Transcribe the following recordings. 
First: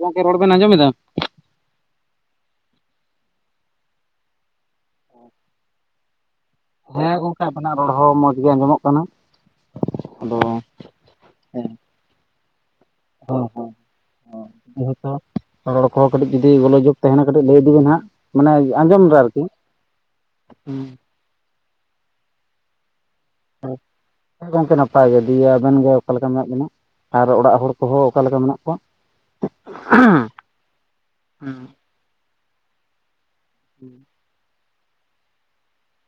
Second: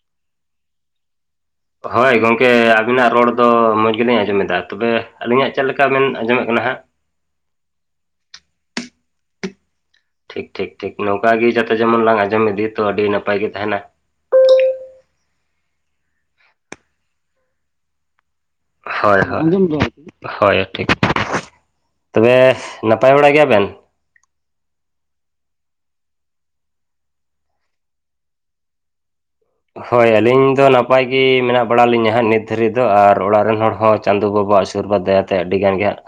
ᱜᱚᱢᱠᱮ ᱨᱚᱲ ᱵᱮᱱ ᱟᱸᱡᱚᱢᱮᱫᱟ? ᱦᱳᱭ ᱜᱚᱝᱠᱮ ᱟᱹᱵᱤᱱᱟᱜ ᱨᱚᱲ ᱫᱚ ᱢᱚᱡ ᱜᱮᱞᱤᱧ ᱟᱸᱡᱚᱢᱮᱫᱟ, ᱛᱚᱵᱮ ᱟᱹᱞᱤᱧᱟᱜ ᱪᱮᱫ ᱞᱮᱠᱟ ᱵᱮᱱ ᱟᱸᱡᱚᱢᱮᱫ ᱠᱟᱱᱟ ᱦᱟᱸᱜ᱾ ᱦᱮᱸ ᱜᱚᱝᱠᱮ ᱟᱵᱮᱱᱟᱜ ᱨᱚᱲ ᱦᱚᱸ ᱢᱚᱸᱡ ᱜᱮ ᱟᱸᱡᱚᱢᱚᱜ ᱠᱟᱱᱟ᱾ ᱟᱫᱚ ᱴᱷᱤᱠ- ᱴᱷᱤᱠ, ᱴᱷᱤᱠ ᱱᱚᱝᱠᱟ ᱜᱮ ᱦᱚᱸ ᱡᱚᱛᱚ ᱡᱮᱢᱚᱱ ᱞᱟᱝ ᱟᱸᱡᱚᱢ ᱤᱫᱤᱭᱟᱛᱚ ᱟᱹᱰᱤ ᱱᱟᱯᱟᱭ ᱜᱮ ᱛᱟᱦᱮᱱᱟ᱾ ᱡᱮᱦᱮᱛᱚ ᱨᱚᱲ ᱠᱚᱦᱚᱸ ᱠᱟᱹᱴᱤᱡ ᱡᱩᱫᱤ ᱜᱚᱞᱳᱡᱳᱜ ᱛᱟᱦᱮᱱᱟ ᱠᱟᱹᱴᱤᱡ ᱞᱟᱹᱭ ᱤᱫᱤ ᱵᱮᱱ ᱦᱟᱸᱜ᱾ ᱢᱟᱱᱮ ᱟᱸᱡᱚᱢ ᱫᱟ ᱦᱳᱭ, ᱟᱨᱠᱤ ᱦᱳᱭ-ᱦᱳᱭ ᱦᱩᱸ᱾ ᱴᱷᱤᱠ ᱛᱚᱵᱮ ᱱᱟᱯᱟᱭ ᱵᱟᱲᱟ ᱜᱮᱭᱟ ᱜᱚᱠᱮ ᱱᱟᱯᱟᱭ ᱜᱮ ᱫᱤᱭᱮ ᱟᱵᱮᱱ ᱜᱮ ᱚᱠᱟ ᱞᱮᱠᱟ ᱢᱮᱱᱟᱜ ᱵᱮᱱᱟ? ᱟᱨ ᱚᱲᱟᱜ ᱦᱚᱲ ᱠᱚᱦᱚᱸ ᱚᱠᱟ ᱞᱮᱠᱟ ᱢᱮᱱᱟᱜ ᱠᱚᱣᱟ? ᱦᱳᱭ ᱟᱹᱞᱤᱧ ᱫᱚ ᱱᱟᱯᱟᱭ ᱜᱮ ᱢᱮᱱᱟᱜ ᱵᱟᱲᱟ ᱞᱤᱧᱟ ᱦᱟᱸᱜ ᱱᱤᱛ ᱫᱷᱟᱹᱨᱤᱡ ᱫᱚ ᱟᱨᱼᱼ ᱟᱨ ᱚᱲᱟᱜ ᱨᱮᱱ ᱦᱚᱲ ᱦᱚᱸ ᱪᱟᱸᱫᱳ ᱵᱟᱵᱟᱣᱟᱜ ᱟᱹᱥᱤᱨᱵᱟᱫᱽ ᱫᱟᱭᱟᱛᱮ ᱟᱹᱰᱤ ᱜᱟᱱ ᱜᱮ ᱦᱟᱸᱜ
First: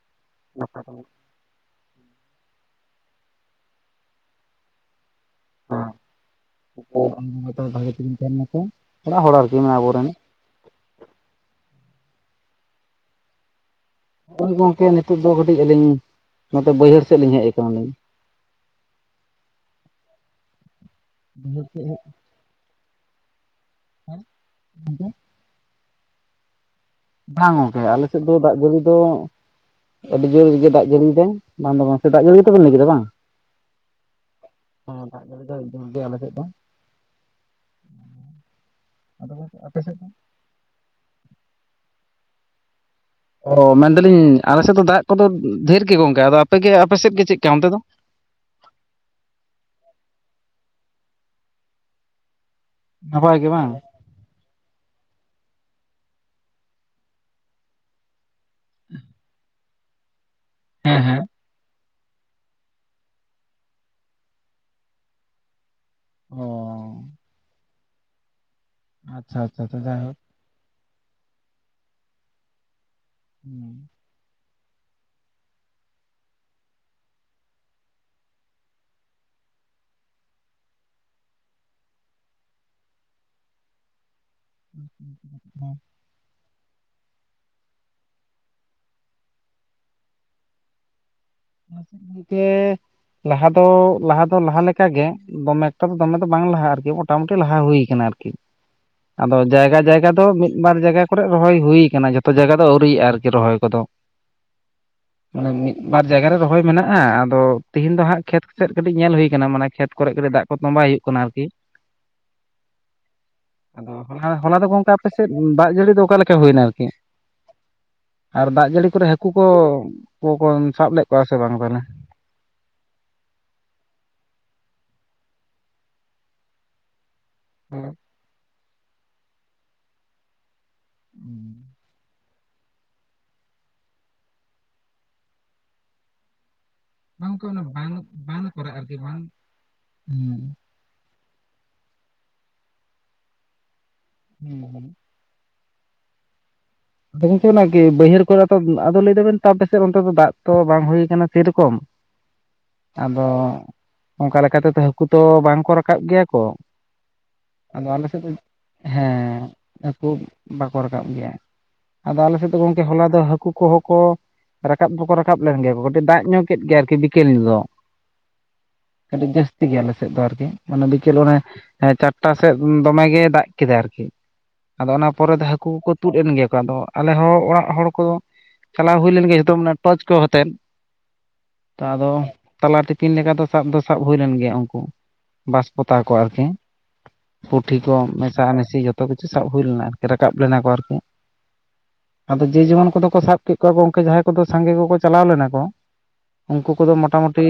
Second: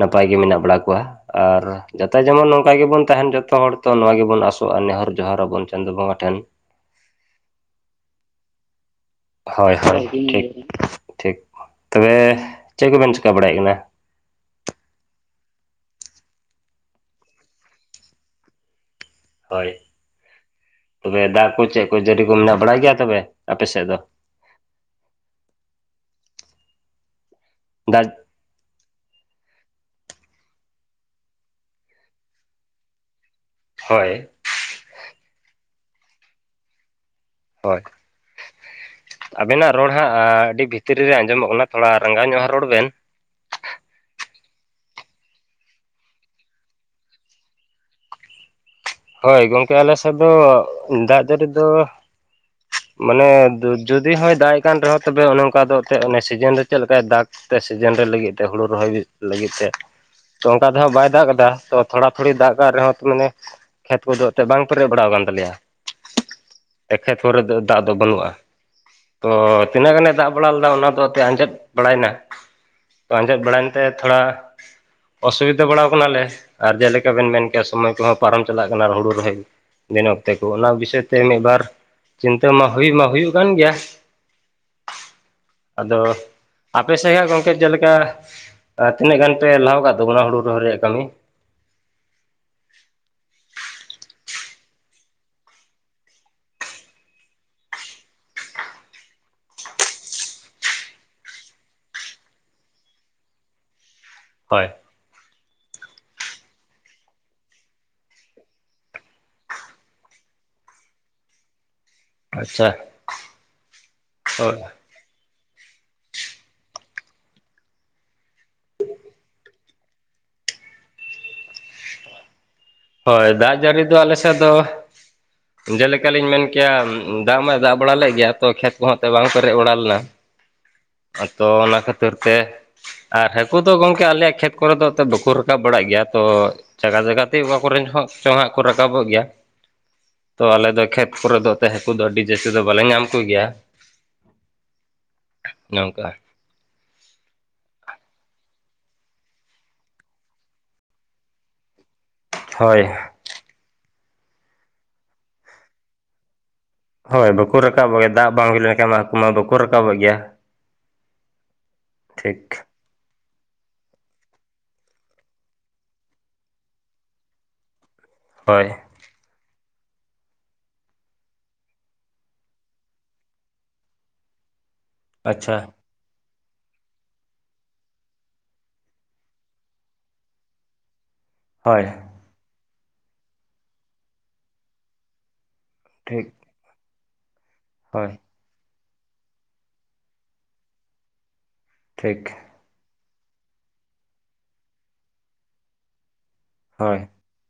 ᱱᱟᱯᱟᱭ ᱜᱮ ᱢᱮᱱᱟᱜ ᱵᱟᱲᱟ ᱠᱚᱣᱟ ᱾ ᱟᱨ ᱡᱚᱛᱚ ᱡᱮᱢᱚᱱ ᱱᱚᱝᱠᱟ ᱜᱮᱵᱚᱱ ᱛᱟᱦᱮᱱ ᱡᱚᱛᱚ ᱦᱚᱲ ᱛᱚ ᱱᱚᱣᱟ ᱜᱮᱵᱚᱱ ᱟᱥᱚᱜᱼᱟ ᱱᱮᱦᱚᱨ ᱡᱚᱦᱟᱨ ᱟᱵᱚᱱ ᱪᱟᱸᱫᱳ ᱵᱚᱸᱜᱟ ᱴᱷᱮᱱ᱾ ᱧ ᱛᱟᱦᱮᱠᱚ ᱦᱳᱭ-ᱦᱳᱭ ᱴᱷᱤᱠ-ᱴᱷᱤᱠ ᱛᱚᱵᱮ ᱪᱮᱫ ᱠᱚᱵᱮᱱ ᱪᱮᱠᱟ ᱵᱟᱲᱟᱭᱮᱫ ᱠᱟᱱᱟ? ᱦᱚᱭ ᱜᱚᱝᱠᱮ ᱱᱤᱛᱳᱜ ᱫᱚ ᱠᱟᱹᱴᱤᱡ ᱟᱹᱞᱤᱧ ᱱᱚᱛᱮ ᱵᱟᱹᱭᱦᱟᱹᱲ ᱥᱮᱫ ᱞᱤᱧ ᱦᱮᱡ ᱟᱠᱟᱱᱟᱞᱤᱧ? ᱦᱳᱭ, ᱛᱚᱵᱮ ᱫᱟᱜ ᱠᱚ ᱪᱮᱫ ᱠᱚ ᱡᱟᱹᱨᱤ ᱠᱚ ᱢᱮᱱᱟᱜ ᱵᱟᱲᱟ ᱜᱮᱭᱟ ᱛᱚᱵᱮ ᱟᱯᱮ ᱥᱮᱫ ᱫᱚ? ᱦ [inaudible] ᱵᱟᱝ ᱜᱚᱝᱠᱮ ᱫᱟᱜ ᱟᱞᱮ ᱥᱮᱫ ᱫᱚ ᱫᱟᱜ ᱡᱟᱹᱲᱤ ᱫᱚ ᱟᱹᱰᱤ ᱡᱚᱨᱜᱮ ᱫᱟᱜ ᱡᱟᱹᱲᱤ ᱮᱫᱟᱭ ᱵᱟᱝ ᱫᱚ ᱵᱟᱝ ᱫᱟᱜ ᱡᱟᱹᱲᱤ ᱜᱮᱛᱚᱵᱮᱱ ᱞᱟᱹᱭ ᱠᱮᱫᱟ ᱵᱟᱝᱼᱼ ᱦᱳᱭ᱾ ᱦᱮᱸ ᱫᱟᱜ ᱡᱟᱹᱲᱤ ᱫᱚ ᱫᱤᱱ ᱜᱮ ᱟᱞᱮ ᱥᱮᱫ ᱫᱚ᱾ ᱦᱳᱭ, ᱟᱫᱚ ᱜᱚᱝᱠᱮ ᱟᱵᱮᱱᱟᱜ ᱟᱯᱮ ᱨᱚᱲ ᱥᱮᱫ ᱫᱚ? ᱦᱟᱸᱜ ᱟᱹᱰᱤ ᱵᱷᱤᱛ- ᱛᱤᱨᱤ ᱨᱮ ᱟᱸᱡᱚᱢᱚᱜ ᱠᱟᱱᱟ ᱛᱷᱚᱲᱟ ᱨᱟᱸᱜᱟᱣ ᱧᱚᱜ ᱦᱟᱸᱜ ᱨᱚᱲ ᱵᱮᱱ? ᱚ ᱢᱮᱱ ᱮᱫᱟᱞᱤᱧ ᱟᱞᱮ ᱥᱮᱫ ᱫᱚ ᱫᱟᱜ ᱠᱚᱫᱚ ᱰᱷᱮᱨ ᱜᱮ ᱜᱚᱝᱠᱮ ᱟᱫᱚ ᱟᱯᱮᱜᱮ ᱟᱯᱮ ᱥᱮᱫ ᱜᱮ ᱪᱮᱫ ᱞᱮᱠᱟ ᱚᱱᱛᱮ ᱫᱚ᱾ ᱦᱳᱭ ᱜᱚᱢᱠᱮ ᱟᱞᱮᱥᱮᱫ ᱫᱚ ᱫᱟᱜ ᱡᱟᱹᱲᱤ ᱫᱚ ᱢᱟᱱᱮ ᱱᱟᱯᱟᱭ ᱜᱮ ᱫᱩ ᱵᱟᱝ ᱡᱩᱼᱼ ᱫᱤ ᱦᱚᱸᱭ ᱫᱟᱜ ᱮ ᱠᱟᱱ ᱨᱮᱦᱚᱸ ᱛᱚᱵᱮ ᱚᱱᱮ ᱚᱱᱠᱟ ᱫᱚ ᱮᱱᱛᱮᱫ ᱚᱱᱮ ᱥᱤᱡᱤᱱ ᱨᱮ ᱪᱮᱫ ᱞᱮᱠᱟᱭ ᱫᱟᱜᱽ ᱛᱮ ᱥᱤᱡᱤᱱ ᱨᱮ ᱞᱟᱹᱜᱤᱫᱼᱼ ᱦᱩᱲᱩ ᱨᱚᱦᱚᱭ ᱞᱟᱹᱜᱤᱫ ᱛᱮ, ᱛᱚ ᱚᱱᱠᱟ ᱫᱚᱦᱟᱸᱜ ᱦᱮᱸ ᱵᱟᱭ ᱦᱮᱸ ᱫᱟᱜ ᱟᱠᱟᱫᱟ ᱛᱚ᱾ ᱛᱷᱚᱲᱟ ᱛᱷᱩᱚᱲᱤ ᱫᱟᱜ ᱠᱟᱜ ᱨᱮᱦᱚᱸ ᱛᱚ ᱢᱟᱱᱮ ᱠᱷᱮᱛ ᱠᱚᱫᱚ ᱮᱱᱛᱮᱫ ᱵᱟᱝ ᱯᱮᱨᱮᱡ ᱵᱟᱲᱟᱣ ᱟᱠᱟᱱ ᱛᱟᱞᱮᱭᱟ᱾ ᱚ ᱾ ᱮᱠᱷᱮᱛ ᱦᱚᱨ ᱨᱮ ᱫᱚ ᱫᱟᱜ ᱫᱚ ᱵᱟᱹᱱᱩᱜᱼᱟ, ᱛᱚ ᱟᱪᱪᱷᱟ ᱟᱪᱪᱷᱟ ᱛᱤᱱᱟᱹᱜ ᱜᱟᱱᱮ ᱡᱟᱭᱦᱳᱠ ᱫᱟᱜᱼᱼ ᱵᱟᱲᱟ ᱞᱮᱫᱟ ᱚᱱᱟ ᱫᱚ ᱮᱛᱮ ᱟᱸᱡᱮᱫ ᱵᱟᱲᱟᱭᱱᱟ ᱛᱚ ᱟᱸᱡᱮᱫ ᱵᱟᱲᱟᱭᱮᱱᱛᱮ᱾ ᱛᱷᱚᱲᱟ ᱚᱥᱩᱵᱤᱫᱷᱟ ᱵᱟᱲᱟ ᱣᱟᱠᱟᱱᱟᱞᱮ ᱟᱨ ᱡᱮᱞᱮᱠᱟ ᱵᱮᱱ ᱢᱮᱱ ᱠᱮᱭᱟ ᱥᱚᱢᱚᱭ ᱠᱚᱦᱚᱸ ᱯᱟᱨᱚᱢᱼᱼ ᱪᱟᱞᱟᱜ ᱠᱟᱱᱟ ᱟᱨ ᱦᱩᱲᱩ ᱨᱚᱦᱚᱭ ᱫᱤᱱ ᱚᱠᱛᱮ ᱠᱚ ᱚᱱᱟ ᱵᱤᱥᱚᱭ ᱛᱮ ᱢᱤᱫᱼ ᱵᱟᱨᱼᱼ ᱪᱤᱱᱛᱟᱹ ᱢᱟ ᱦᱩᱭ ᱢᱟ ᱦᱩᱭᱩᱜ ᱠᱟᱱ ᱜᱮᱭᱟ ᱟᱫᱚ, ᱟᱯᱮ ᱥᱮᱼᱟᱜ ᱜᱚᱝᱠᱮ ᱡᱮᱞᱮᱠᱟ ᱛᱤᱱᱟᱹᱜ ᱜᱟᱱ ᱯᱮ ᱞᱟᱦᱟ ᱣᱟᱠᱟᱫ ᱛᱟᱵᱚᱱᱟ ᱦᱩᱲᱩ ᱨᱚᱦᱚᱭ ᱨᱮᱭᱟᱜ ᱠᱟᱹᱢᱤ? ᱜᱚᱝᱠᱮ ᱞᱟᱦᱟ ᱫᱚ ᱞᱟᱦᱟ ᱫᱚ ᱞᱟᱦᱟ ᱞᱮᱠᱟᱜᱮᱼᱼ ᱫᱚᱢᱮ ᱮᱠᱴᱟ ᱫᱚ ᱫᱚᱢᱮ ᱫᱚ ᱵᱟᱝ ᱞᱟᱦᱟ ᱟᱨᱠᱤ ᱢᱚᱴᱟᱢᱩᱴᱤ ᱞᱟᱦᱟ ᱦᱩᱭ ᱟᱠᱟᱱᱟ ᱟᱨᱠᱤ ᱟᱫᱚ ᱡᱟᱭᱜᱟ-ᱡᱟᱭᱜᱟ ᱫᱚ ᱢᱤᱫ ᱵᱟᱨ ᱡᱟᱭᱜᱟ ᱠᱚᱨᱮ ᱨᱚᱦᱚᱭ ᱦᱩᱭᱩ ᱠᱟᱱᱟ ᱡᱚᱛᱚ ᱡᱟᱭᱜᱟ ᱫᱚ ᱟᱹᱣᱨᱤᱭᱟᱜᱼᱟ ᱟᱨᱠᱤ ᱨᱚᱦᱚᱭ ᱠᱚᱫᱚ᱾ ᱦᱳᱭ᱾ ᱢᱟᱱᱮ ᱢᱤᱫ ᱵᱟᱨᱼᱼ ᱡᱟᱭᱜᱟ ᱨᱮ ᱨᱚᱦᱚᱭ ᱢᱮᱱᱟᱜᱼᱟ ᱟᱫᱚ ᱛᱤᱦᱤᱧ ᱫᱚ ᱦᱟᱸᱜ ᱠᱷᱮᱛ ᱥᱮᱫ ᱠᱟᱹᱴᱤᱡ ᱧᱮᱞ ᱦᱩᱭ ᱟᱠᱟᱱᱟ ᱢᱟᱱᱮ ᱠᱷᱮᱛ ᱠᱚᱨᱮᱜ ᱠᱟᱹᱴᱤᱡ ᱫᱟᱜ ᱠᱚ ᱛᱚᱸᱵᱟᱭ ᱦᱩᱭᱩᱜ ᱠᱟᱱᱟ᱾ ᱠᱟᱱᱟ ᱟᱨᱠᱤᱼᱼ [inaudible] ᱟᱫᱚ ᱦᱚᱞᱟ, ᱦᱳᱭ ᱦᱚᱞᱟ ᱫᱚ ᱜᱚᱝᱠᱮ ᱟᱯᱮ ᱥᱮᱫ ᱫᱟᱜ ᱡᱟᱹᱲᱤ ᱫᱚ ᱚᱠᱟᱞᱮᱠᱟ ᱦᱩᱭᱮᱱᱟ ᱟᱨᱠᱤᱼᱼ ᱟᱨ ᱫᱟᱜ ᱡᱟᱹᱲᱤ ᱠᱚᱨᱮ ᱦᱟᱹᱠᱩ ᱠᱚ ᱠᱚᱠᱚ ᱥᱟᱵ ᱞᱮᱫ ᱠᱚᱣᱟ ᱥᱮ ᱵᱟᱝ ᱛᱟᱞᱦᱮ ᱦᱳᱭ ᱫᱟᱜ ᱡᱟᱹᱲᱤ ᱫᱚ ᱟᱞᱮ ᱥᱮᱫ ᱫᱚ ᱡᱮᱞᱮᱠᱟᱞᱤᱧ ᱢᱮᱱ ᱠᱮᱭᱟ ᱫᱟᱜ ᱢᱟᱭ ᱫᱟᱜ ᱵᱟᱲᱟ ᱞᱮᱫ ᱜᱮᱭᱟ ᱛᱚ ᱠᱷᱮᱛ ᱠᱚᱦᱟᱸᱜ ᱛᱮ ᱵᱟᱝ ᱯᱮᱨᱮᱡ ᱵᱟᱲᱟ ᱞᱮᱱᱟ ᱛᱚ ᱚᱱᱟ ᱠᱷᱟᱹᱛ ᱛᱳᱨᱛᱮ ᱟᱨ ᱦᱟᱹᱠᱩ ᱫᱚ ᱜᱚᱝᱠᱮ ᱟᱞᱮᱭᱟᱜ ᱠᱷᱮᱛ ᱠᱚᱨᱮ ᱫᱚ ᱵᱟᱠᱩ ᱨᱟᱠᱟᱵ ᱵᱟᱲᱟᱜ ᱜᱮᱭᱟ ᱛᱚ ᱡᱟᱜᱟ ᱵᱟᱝ ᱛᱮ ᱜᱚᱝᱠᱮ ᱚᱠᱟ ᱚᱱᱟ ᱠᱚᱨᱮᱱ ᱵᱟᱸᱫ ᱦᱚᱸ ᱪᱚᱝ ᱵᱟᱸᱫ ᱦᱟᱜ ᱠᱚ ᱠᱚᱨᱮ ᱟᱨᱠᱤ ᱨᱟᱠᱟᱵᱚᱜ ᱵᱟᱸᱫ ᱜᱮᱭᱟ ᱛᱚ ᱦᱩᱸ ᱟᱞᱮ ᱫᱚ ᱠᱷᱮᱛ ᱠᱚᱨᱮ ᱫᱚ ᱛᱮ ᱦᱟᱹᱠᱩ ᱫᱚ ᱟᱹᱰᱤ ᱡᱟᱹᱥᱛᱤ ᱫᱚ ᱵᱟᱞᱮ ᱧᱟᱢ ᱠᱚᱜᱮᱭᱟ ᱦᱩᱸ [unintelligible] ᱱᱚᱝᱞᱟ ᱫᱚᱜᱚᱞ ᱛᱚ ᱚᱱᱟ ᱠᱤ ᱵᱟᱹᱭᱦᱟᱹᱲ ᱠᱚᱨᱮ ᱫᱚ ᱟᱫᱚ ᱞᱟᱹᱭ ᱫᱟᱵᱮᱱ ᱛᱟᱯᱮᱥᱮ ᱚᱱᱛᱮ ᱫᱚ ᱫᱟᱜ ᱛᱚ ᱵᱟᱝ ᱦᱩᱭᱩ ᱠᱟᱱᱟ ᱥᱮᱨᱚᱠᱚᱢ ᱦᱳᱭ ᱟᱫᱚ ᱚᱝᱠᱟ ᱞᱮᱠᱟ ᱛᱮᱫᱚ ᱦᱟᱹᱠᱩ ᱛᱚ ᱵᱟᱝᱠᱚ ᱨᱟᱠᱟᱵ ᱜᱮᱭᱟ ᱠᱚ ᱦᱳᱭ ᱵᱟᱠᱚ ᱟᱫᱚ ᱨᱟᱠᱟᱵᱚᱜ ᱟᱞᱮ ᱜᱮᱭᱟ ᱥᱮᱫ ᱫᱚ ᱫᱟᱜ ᱵᱟᱝ ᱦᱩᱭ ᱞᱮᱱᱠᱷᱟᱱ ᱢᱟ ᱦᱟᱹᱠᱩ ᱢᱟ ᱦᱮᱸ ᱵᱟᱠᱚ ᱨᱟᱠᱟᱵᱚᱜ ᱦᱟᱹᱠᱩ ᱜᱮᱭᱟ ᱵᱟᱠᱚ ᱨᱟᱠᱟᱵ ᱜᱮᱭᱟ ᱟᱫᱚ ᱟᱞᱮ ᱥᱮᱫ ᱫᱚ ᱴᱷᱤᱠ ᱜᱚᱝᱠᱮ ᱦᱚᱞᱟ ᱫᱚ ᱦᱟᱹᱠᱩ ᱠᱚᱦᱚᱸ ᱠᱚ ᱨᱟᱠᱟᱵ ᱫᱚᱠᱚ ᱨᱟᱠᱟᱵ ᱞᱮᱱ ᱜᱮᱭᱟ ᱠᱟᱹᱴᱤᱡ ᱫᱟᱜ ᱧᱚᱜ ᱠᱮᱫ ᱜᱮᱭᱟ ᱟᱨᱠᱤ ᱵᱤᱠᱮᱞ ᱫᱚ ᱦᱳᱭ ᱠᱟᱹᱴᱤᱡ ᱡᱟᱹᱥᱛᱤ ᱜᱮᱭᱟ ᱟᱞᱮ ᱥᱮᱫ ᱫᱚ ᱟᱨᱠᱤ ᱚᱱᱮ ᱵᱤᱠᱮᱞ ᱚᱱᱮ ᱦᱮᱸ ᱪᱟᱨᱴᱟ ᱥᱮᱫ ᱫᱚᱢᱮ ᱜᱮ ᱫᱟᱜ ᱠᱮᱫᱟ ᱟᱨᱠᱤ ᱟᱫᱚ ᱚᱱᱟ ᱯᱚᱨᱮ ᱫᱚ ᱟᱪᱪᱷᱟ ᱦᱟᱹᱠᱩ ᱠᱚᱠᱚ ᱛᱩᱫ ᱮᱱ ᱜᱮᱭᱟ ᱠᱚ ᱟᱫᱚ ᱟᱞᱮᱦᱚᱸ ᱚᱲᱟᱜ ᱦᱚᱲ ᱠᱚᱫᱚ ᱪᱟᱞᱟᱣ ᱦᱩᱭ ᱞᱮᱱ ᱜᱮᱭᱟ ᱡᱚᱛᱚ ᱢᱟᱱᱮ ᱴᱚᱪ ᱠᱚ ᱦᱟᱛᱮᱫ ᱛᱚ ᱦᱳᱭ ᱟᱫᱚ ᱛᱟᱞᱟ ᱴᱤᱯᱤᱱ ᱞᱮᱠᱟ ᱫᱚ ᱥᱟᱵ ᱫᱚ ᱥᱟᱵ ᱦᱩᱭ ᱞᱮᱱ ᱜᱮᱭᱟ ᱩᱱᱠᱩ ᱵᱟᱥᱯᱚᱛᱟᱣ ᱠᱚ ᱴᱷᱤᱠ ᱟᱨᱠᱤ ᱯᱩᱴᱷᱤ ᱠᱚ ᱦᱳᱭ ᱢᱮᱥᱟ ᱢᱮᱤᱥᱤ ᱡᱚᱛᱚ ᱠᱤᱪᱷᱩ ᱥᱟᱵ ᱦᱩᱭ ᱞᱮᱱᱟ ᱟᱨᱠᱤ ᱨᱟᱠᱟᱵ ᱞᱮᱱᱟ ᱠᱚ ᱟᱨᱠᱤ ᱴᱷᱤᱠ ᱟᱫᱚ ᱡᱮ ᱡᱮᱢᱚᱱ ᱠᱚᱫᱚ ᱠᱚ ᱥᱟᱵ ᱠᱮᱫ ᱠᱚᱣᱟ ᱠᱚ ᱜᱚᱢᱠᱮ ᱡᱟᱦᱟᱸᱭ ᱠᱚᱫᱚ ᱥᱟᱸᱜᱮ ᱠᱚᱠᱚ ᱪᱟᱞᱟᱣ ᱞᱮᱱᱟ ᱠᱚ ᱩᱱᱠᱩ ᱠᱚᱫᱚ ᱦᱳᱭ ᱢᱚᱴᱟᱢᱩᱴᱤ ᱴᱤ